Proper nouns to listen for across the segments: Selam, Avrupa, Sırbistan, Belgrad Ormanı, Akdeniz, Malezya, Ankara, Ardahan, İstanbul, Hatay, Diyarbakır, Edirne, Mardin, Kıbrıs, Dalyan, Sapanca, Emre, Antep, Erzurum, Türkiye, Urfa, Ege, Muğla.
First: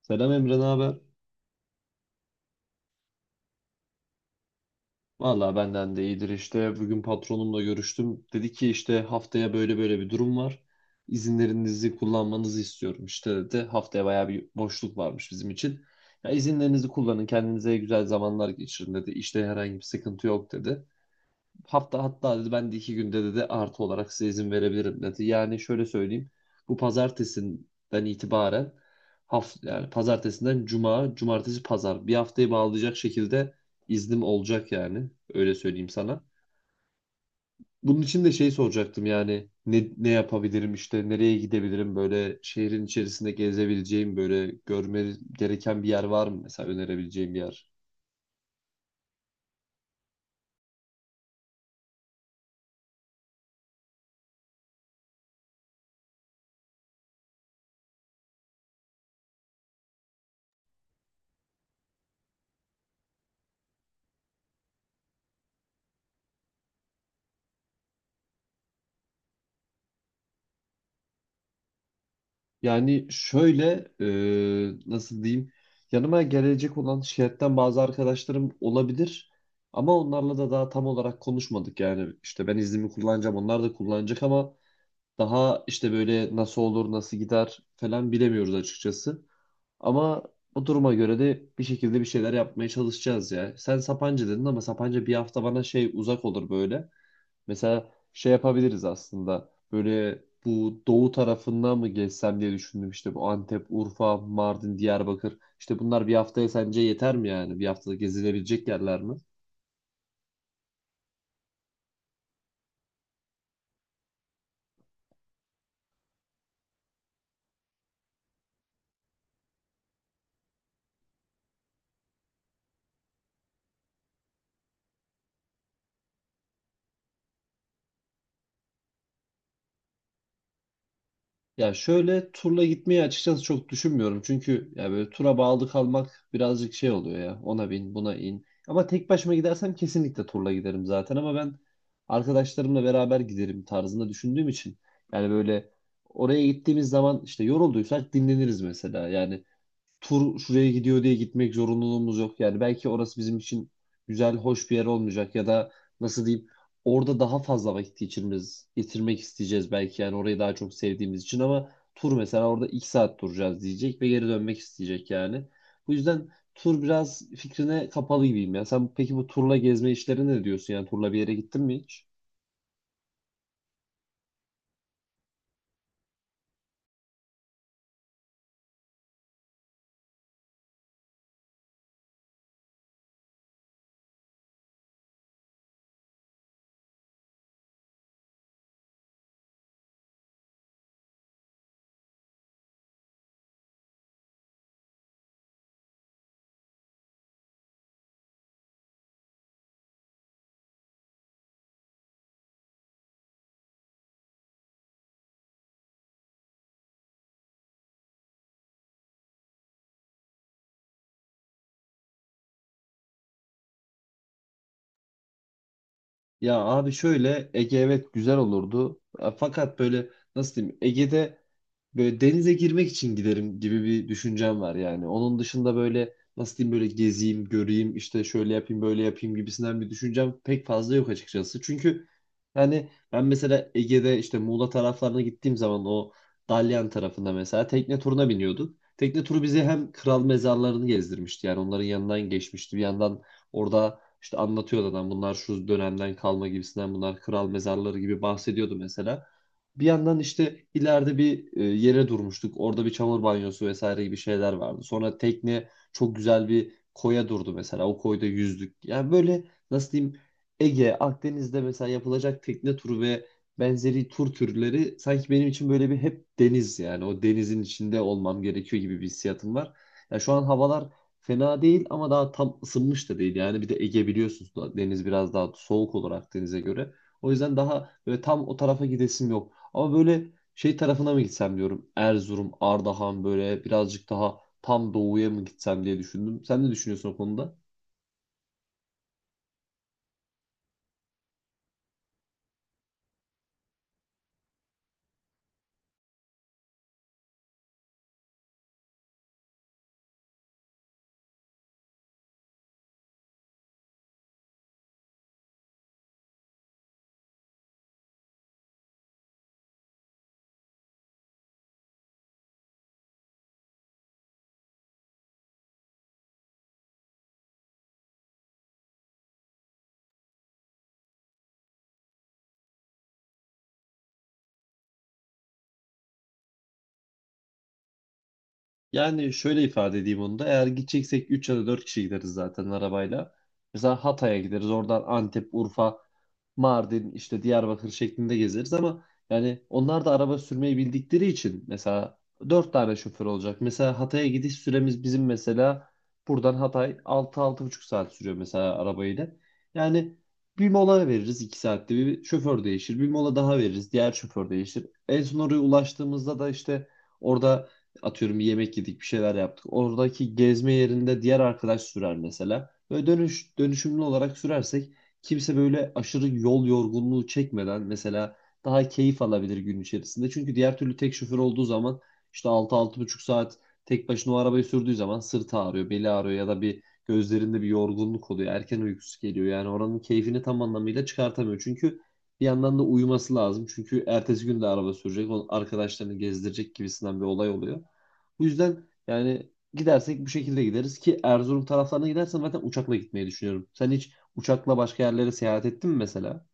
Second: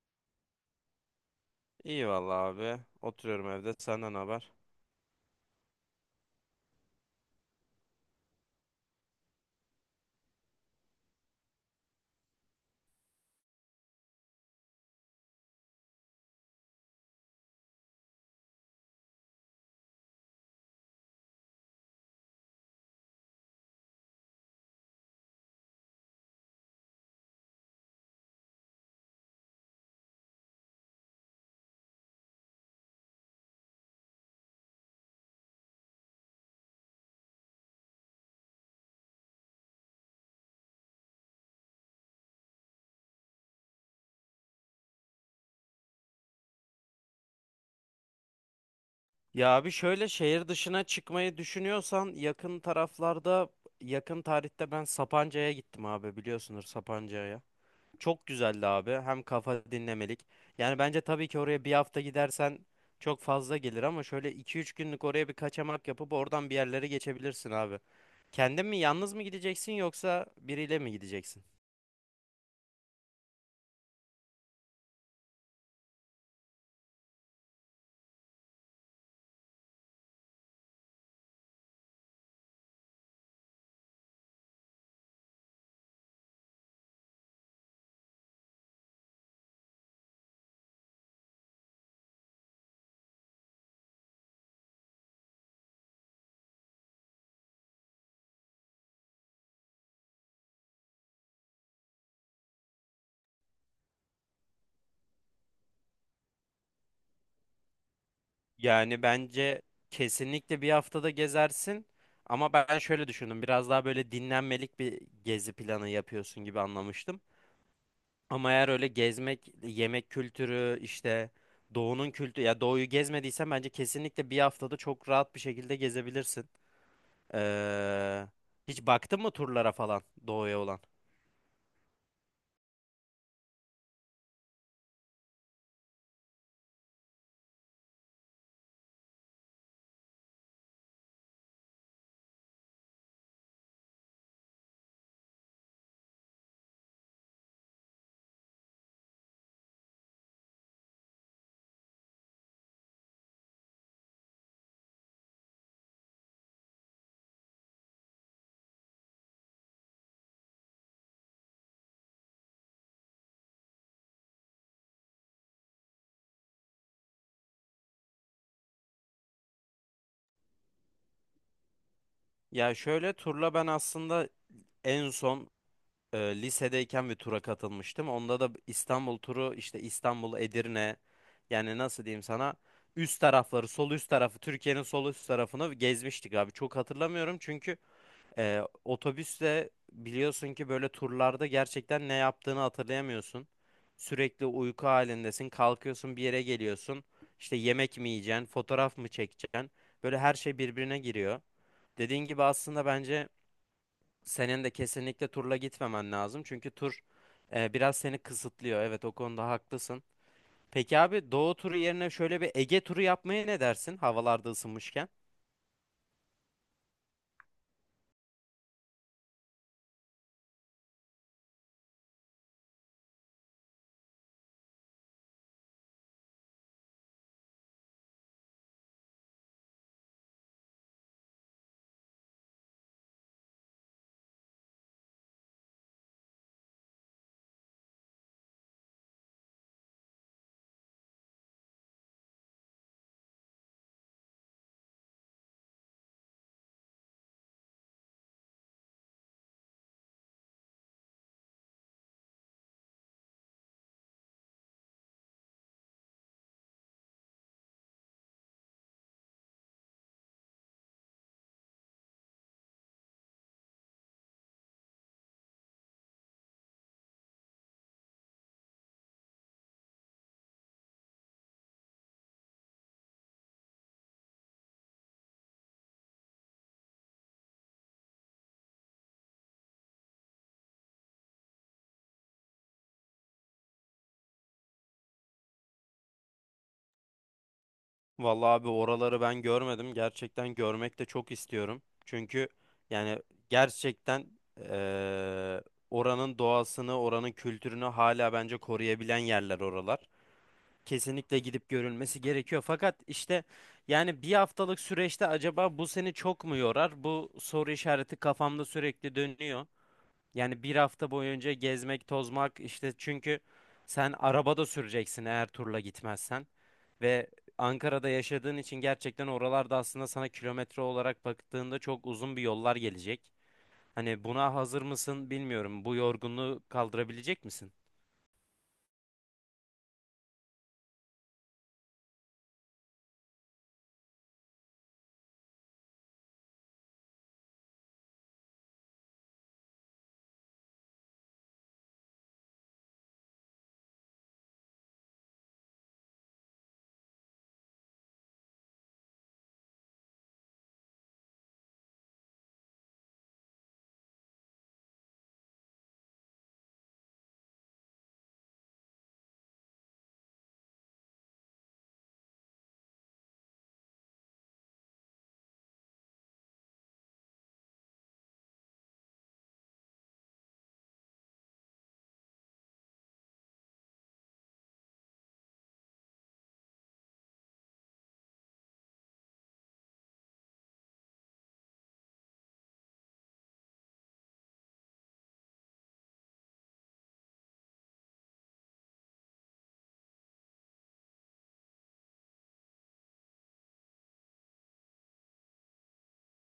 Selam Emre, ne haber? İyi vallahi abi. Oturuyorum evde. Senden haber? Vallahi benden de iyidir işte. Bugün patronumla görüştüm. Dedi ki işte haftaya böyle böyle bir durum var. İzinlerinizi kullanmanızı istiyorum işte dedi. Haftaya bayağı bir boşluk varmış bizim için. Ya izinlerinizi kullanın, kendinize güzel zamanlar geçirin dedi. İşte herhangi bir sıkıntı yok dedi. Hafta hatta dedi ben de 2 günde dedi artı olarak size izin verebilirim dedi. Yani şöyle söyleyeyim. Bu pazartesinden itibaren hafta yani pazartesinden cuma, cumartesi pazar bir haftayı bağlayacak şekilde iznim olacak yani. Öyle söyleyeyim sana. Bunun için de şey soracaktım yani ne yapabilirim işte nereye gidebilirim böyle şehrin içerisinde gezebileceğim böyle görme gereken bir yer var mı mesela önerebileceğim bir yer? Ya abi şöyle şehir dışına çıkmayı düşünüyorsan yakın taraflarda yakın tarihte ben Sapanca'ya gittim abi biliyorsunuz Sapanca'ya. Çok güzeldi abi. Hem kafa dinlemelik. Yani bence tabii ki oraya bir hafta gidersen çok fazla gelir ama şöyle iki üç günlük oraya bir kaçamak yapıp oradan bir yerlere geçebilirsin abi. Kendin mi yalnız mı gideceksin yoksa biriyle mi gideceksin? Yani şöyle nasıl diyeyim yanıma gelecek olan şirketten bazı arkadaşlarım olabilir ama onlarla da daha tam olarak konuşmadık yani işte ben iznimi kullanacağım onlar da kullanacak ama daha işte böyle nasıl olur nasıl gider falan bilemiyoruz açıkçası ama o duruma göre de bir şekilde bir şeyler yapmaya çalışacağız ya. Sen Sapanca dedin ama Sapanca bir hafta bana şey uzak olur böyle. Mesela şey yapabiliriz aslında. Böyle bu doğu tarafından mı gezsem diye düşündüm. İşte bu Antep, Urfa, Mardin, Diyarbakır. İşte bunlar bir haftaya sence yeter mi yani? Bir haftada gezilebilecek yerler Yani mi? bence kesinlikle bir haftada gezersin. Ama ben şöyle düşündüm. Biraz daha böyle dinlenmelik bir gezi planı yapıyorsun gibi anlamıştım. Ama eğer öyle gezmek, yemek kültürü, işte doğunun kültürü, ya doğuyu gezmediysen bence kesinlikle bir haftada çok rahat bir şekilde gezebilirsin. Ee, Hiç baktın mı turlara falan doğuya olan? Ya şöyle turla gitmeyi açıkçası çok düşünmüyorum. Çünkü ya böyle tura bağlı kalmak birazcık şey oluyor ya. Ona bin, buna in. Ama tek başıma gidersem kesinlikle turla giderim zaten ama ben arkadaşlarımla beraber giderim tarzında düşündüğüm için yani böyle oraya gittiğimiz zaman işte yorulduysak dinleniriz mesela. Yani tur şuraya gidiyor diye gitmek zorunluluğumuz yok. Yani belki orası bizim için güzel, hoş bir yer olmayacak ya da nasıl diyeyim orada daha fazla vakit geçirmemiz, getirmek isteyeceğiz belki yani orayı daha çok sevdiğimiz için ama tur mesela orada 2 saat duracağız diyecek ve geri dönmek isteyecek yani. Bu yüzden tur biraz fikrine kapalı gibiyim ya. Sen peki bu turla gezme işlerine ne diyorsun yani turla bir yere gittin mi hiç? Ya şöyle turla ben aslında en son lisedeyken bir tura katılmıştım. Onda da İstanbul turu işte İstanbul, Edirne yani nasıl diyeyim sana üst tarafları sol üst tarafı Türkiye'nin sol üst tarafını gezmiştik abi. Çok hatırlamıyorum çünkü otobüsle biliyorsun ki böyle turlarda gerçekten ne yaptığını hatırlayamıyorsun. Sürekli uyku halindesin. Kalkıyorsun bir yere geliyorsun. İşte yemek mi yiyeceksin, fotoğraf mı çekeceksin? Böyle her şey birbirine giriyor. Dediğin gibi aslında bence senin de kesinlikle turla gitmemen lazım. Çünkü tur biraz seni kısıtlıyor. Evet, o konuda haklısın. Peki abi Doğu turu yerine şöyle bir Ege turu yapmaya ne dersin? Havalarda ısınmışken. Ya abi şöyle Ege evet güzel olurdu. Fakat böyle nasıl diyeyim Ege'de böyle denize girmek için giderim gibi bir düşüncem var yani. Onun dışında böyle nasıl diyeyim böyle gezeyim, göreyim, işte şöyle yapayım, böyle yapayım gibisinden bir düşüncem pek fazla yok açıkçası. Çünkü yani ben mesela Ege'de işte Muğla taraflarına gittiğim zaman o Dalyan tarafında mesela tekne turuna biniyorduk. Tekne turu bizi hem kral mezarlarını gezdirmişti yani onların yanından geçmişti. Bir yandan orada işte anlatıyordu adam bunlar şu dönemden kalma gibisinden bunlar kral mezarları gibi bahsediyordu mesela. Bir yandan işte ileride bir yere durmuştuk. Orada bir çamur banyosu vesaire gibi şeyler vardı. Sonra tekne çok güzel bir koya durdu mesela. O koyda yüzdük. Yani böyle nasıl diyeyim Ege, Akdeniz'de mesela yapılacak tekne turu ve benzeri tur türleri sanki benim için böyle bir hep deniz yani o denizin içinde olmam gerekiyor gibi bir hissiyatım var. Ya şu an havalar fena değil ama daha tam ısınmış da değil. Yani bir de Ege biliyorsunuz da deniz biraz daha soğuk olur Akdeniz'e göre. O yüzden daha böyle tam o tarafa gidesim yok. Ama böyle şey tarafına mı gitsem diyorum. Erzurum, Ardahan böyle birazcık daha tam doğuya mı gitsem diye düşündüm. Sen ne düşünüyorsun o konuda? Vallahi abi oraları ben görmedim. Gerçekten görmek de çok istiyorum. Çünkü yani gerçekten e, oranın doğasını, oranın kültürünü hala bence koruyabilen yerler oralar. Kesinlikle gidip görülmesi gerekiyor. Fakat işte yani bir haftalık süreçte acaba bu seni çok mu yorar? Bu soru işareti kafamda sürekli dönüyor. Yani bir hafta boyunca gezmek, tozmak işte çünkü sen arabada süreceksin eğer turla gitmezsen. Ve Ankara'da yaşadığın için gerçekten oralarda aslında sana kilometre olarak baktığında çok uzun bir yollar gelecek. Hani buna hazır mısın bilmiyorum. Bu yorgunluğu kaldırabilecek misin? Yani şöyle ifade edeyim onu da. Eğer gideceksek 3 ya da 4 kişi gideriz zaten arabayla. Mesela Hatay'a gideriz. Oradan Antep, Urfa, Mardin, işte Diyarbakır şeklinde gezeriz ama yani onlar da araba sürmeyi bildikleri için mesela dört tane şoför olacak. Mesela Hatay'a gidiş süremiz bizim mesela buradan Hatay 6-6,5 saat sürüyor mesela arabayla. Yani bir mola veririz 2 saatte bir şoför değişir. Bir mola daha veririz diğer şoför değişir. En son oraya ulaştığımızda da işte orada atıyorum bir yemek yedik bir şeyler yaptık. Oradaki gezme yerinde diğer arkadaş sürer mesela. Böyle dönüşümlü olarak sürersek kimse böyle aşırı yol yorgunluğu çekmeden mesela daha keyif alabilir gün içerisinde. Çünkü diğer türlü tek şoför olduğu zaman işte 6-6,5 saat tek başına o arabayı sürdüğü zaman sırtı ağrıyor, beli ağrıyor ya da bir gözlerinde bir yorgunluk oluyor. Erken uykusu geliyor. Yani oranın keyfini tam anlamıyla çıkartamıyor. Çünkü bir yandan da uyuması lazım. Çünkü ertesi gün de araba sürecek. O arkadaşlarını gezdirecek gibisinden bir olay oluyor. Bu yüzden yani gidersek bu şekilde gideriz ki Erzurum taraflarına gidersen zaten uçakla gitmeyi düşünüyorum. Sen hiç uçakla başka yerlere seyahat ettin mi mesela?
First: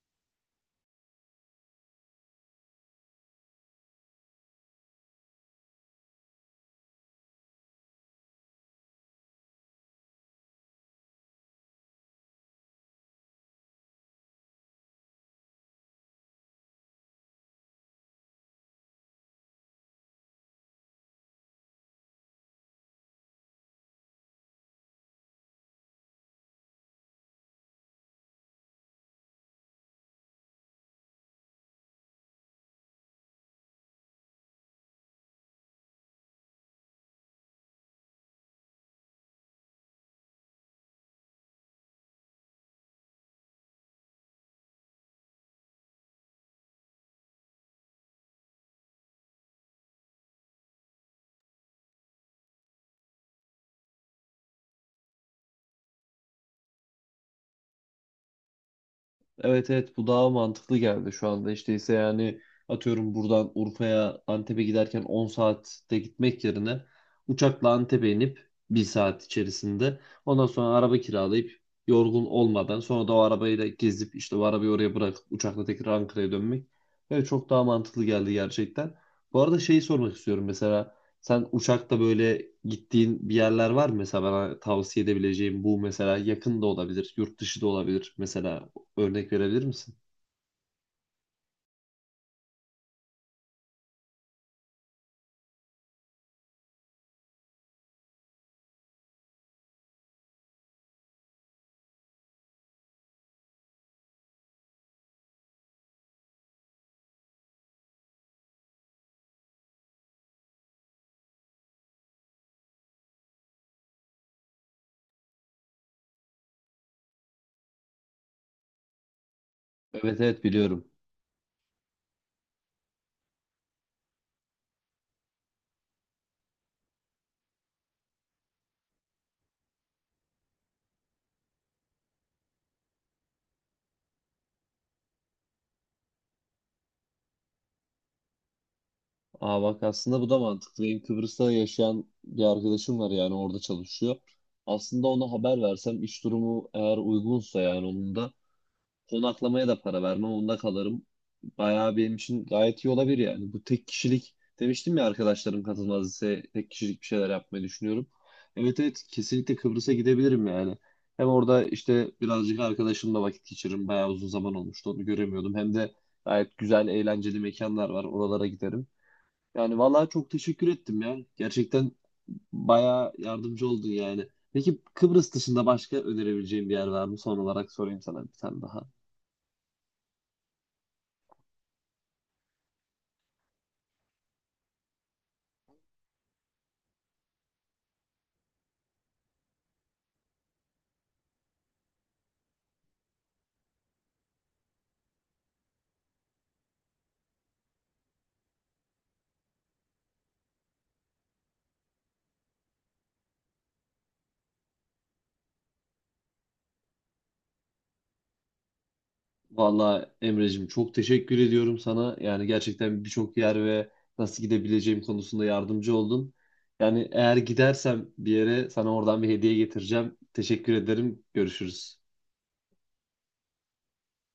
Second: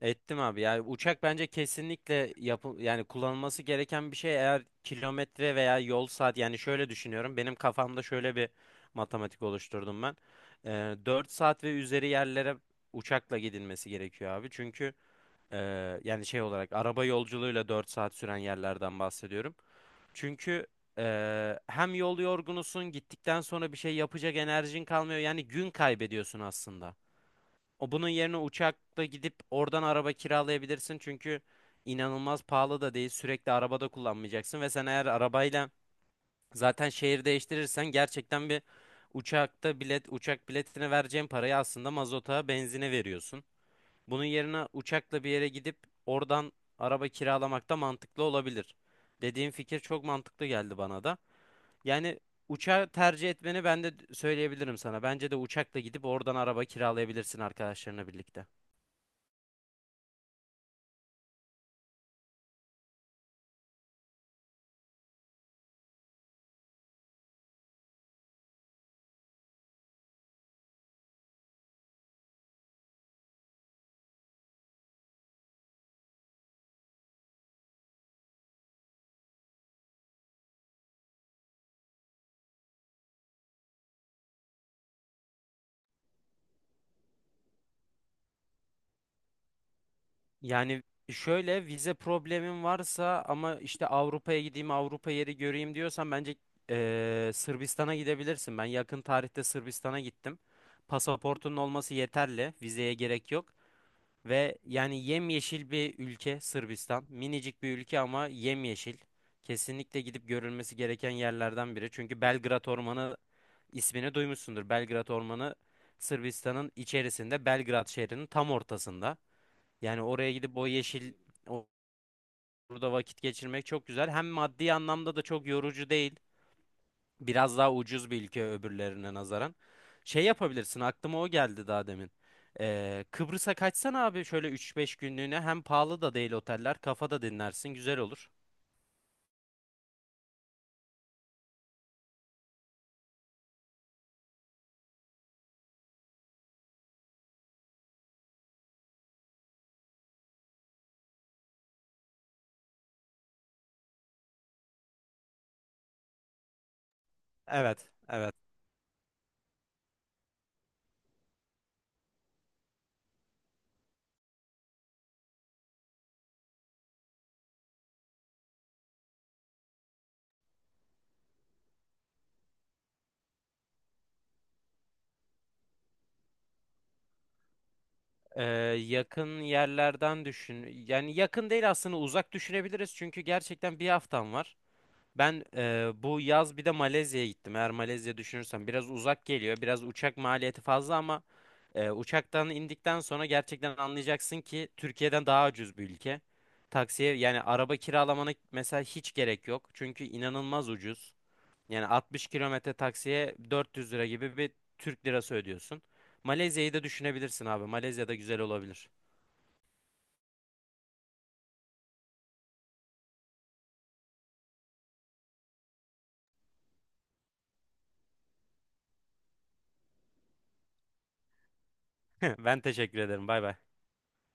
Ettim abi. Yani uçak bence kesinlikle yapı yani kullanılması gereken bir şey eğer kilometre veya yol saat yani şöyle düşünüyorum. Benim kafamda şöyle bir matematik oluşturdum ben. Ee, 4 saat ve üzeri yerlere uçakla gidilmesi gerekiyor abi. Çünkü e, yani şey olarak araba yolculuğuyla 4 saat süren yerlerden bahsediyorum. Çünkü hem yol yorgunusun gittikten sonra bir şey yapacak enerjin kalmıyor. Yani gün kaybediyorsun aslında. O bunun yerine uçakla gidip oradan araba kiralayabilirsin. Çünkü inanılmaz pahalı da değil. Sürekli arabada kullanmayacaksın ve sen eğer arabayla zaten şehir değiştirirsen gerçekten bir uçakta bilet uçak biletine vereceğin parayı aslında mazota, benzine veriyorsun. Bunun yerine uçakla bir yere gidip oradan araba kiralamak da mantıklı olabilir. Dediğim fikir çok mantıklı geldi bana da. Yani uçağı tercih etmeni ben de söyleyebilirim sana. Bence de uçakla gidip oradan araba kiralayabilirsin arkadaşlarına birlikte. Evet, evet, bu daha mantıklı geldi şu anda. İşte ise yani atıyorum buradan Urfa'ya Antep'e giderken 10 saatte gitmek yerine uçakla Antep'e inip bir saat içerisinde ondan sonra araba kiralayıp yorgun olmadan sonra da o arabayla gezip işte o arabayı oraya bırakıp uçakla tekrar Ankara'ya dönmek. Evet, çok daha mantıklı geldi gerçekten. Bu arada şeyi sormak istiyorum mesela sen uçakta böyle gittiğin bir yerler var mı mesela bana tavsiye edebileceğim bu mesela yakın da olabilir yurt dışı da olabilir mesela örnek verebilir misin? Yani şöyle vize problemin varsa ama işte Avrupa'ya gideyim Avrupa yeri göreyim diyorsan bence Sırbistan'a gidebilirsin. Ben yakın tarihte Sırbistan'a gittim. Pasaportunun olması yeterli. Vizeye gerek yok. Ve yani yemyeşil bir ülke Sırbistan. Minicik bir ülke ama yemyeşil. Kesinlikle gidip görülmesi gereken yerlerden biri. Çünkü Belgrad Ormanı ismini duymuşsundur. Belgrad Ormanı Sırbistan'ın içerisinde Belgrad şehrinin tam ortasında. Yani Evet, oraya evet, gidip o biliyorum. yeşil orada vakit geçirmek çok güzel. Hem maddi anlamda da çok yorucu değil. Biraz daha ucuz bir ülke öbürlerine nazaran. Şey yapabilirsin aklıma o geldi daha demin. Kıbrıs'a kaçsan abi şöyle 3-5 günlüğüne hem pahalı da değil oteller kafada dinlersin güzel olur. Aa bak, aslında bu da mantıklı. Benim Kıbrıs'ta yaşayan bir arkadaşım var yani orada çalışıyor. Aslında ona haber versem iş durumu eğer uygunsa yani onun da konaklamaya da para vermem. Onda kalırım. Bayağı benim için gayet iyi olabilir yani. Bu tek kişilik demiştim ya arkadaşlarım katılmaz ise tek kişilik bir şeyler yapmayı Evet, düşünüyorum. evet. Evet, evet, kesinlikle Kıbrıs'a gidebilirim yani. Hem orada işte birazcık arkadaşımla vakit geçiririm. Bayağı uzun zaman olmuştu onu göremiyordum. Hem de gayet güzel eğlenceli mekanlar var. Oralara giderim. Yani vallahi çok teşekkür ettim ya. Gerçekten bayağı yardımcı oldun yani. Peki Kıbrıs dışında başka önerebileceğim bir yer var mı? Son olarak sorayım sana bir Ee, tane daha. Yakın yerlerden düşün. Yani yakın değil aslında uzak düşünebiliriz çünkü gerçekten bir haftan var. Ben bu yaz bir de Malezya'ya gittim. Eğer Malezya düşünürsem biraz uzak geliyor. Biraz uçak maliyeti fazla ama uçaktan indikten sonra gerçekten anlayacaksın ki Türkiye'den daha ucuz bir ülke. Taksiye yani araba kiralamana mesela hiç gerek yok. Çünkü inanılmaz ucuz. Yani 60 kilometre taksiye 400 lira gibi bir Türk lirası ödüyorsun. Malezya'yı da düşünebilirsin abi. Malezya da güzel olabilir. Valla Emre'cim çok teşekkür ediyorum sana. Yani gerçekten birçok yer ve nasıl gidebileceğim konusunda yardımcı oldun. Yani eğer gidersem bir yere sana oradan bir hediye getireceğim. Teşekkür ederim. Görüşürüz. Ben teşekkür ederim. Bay bay.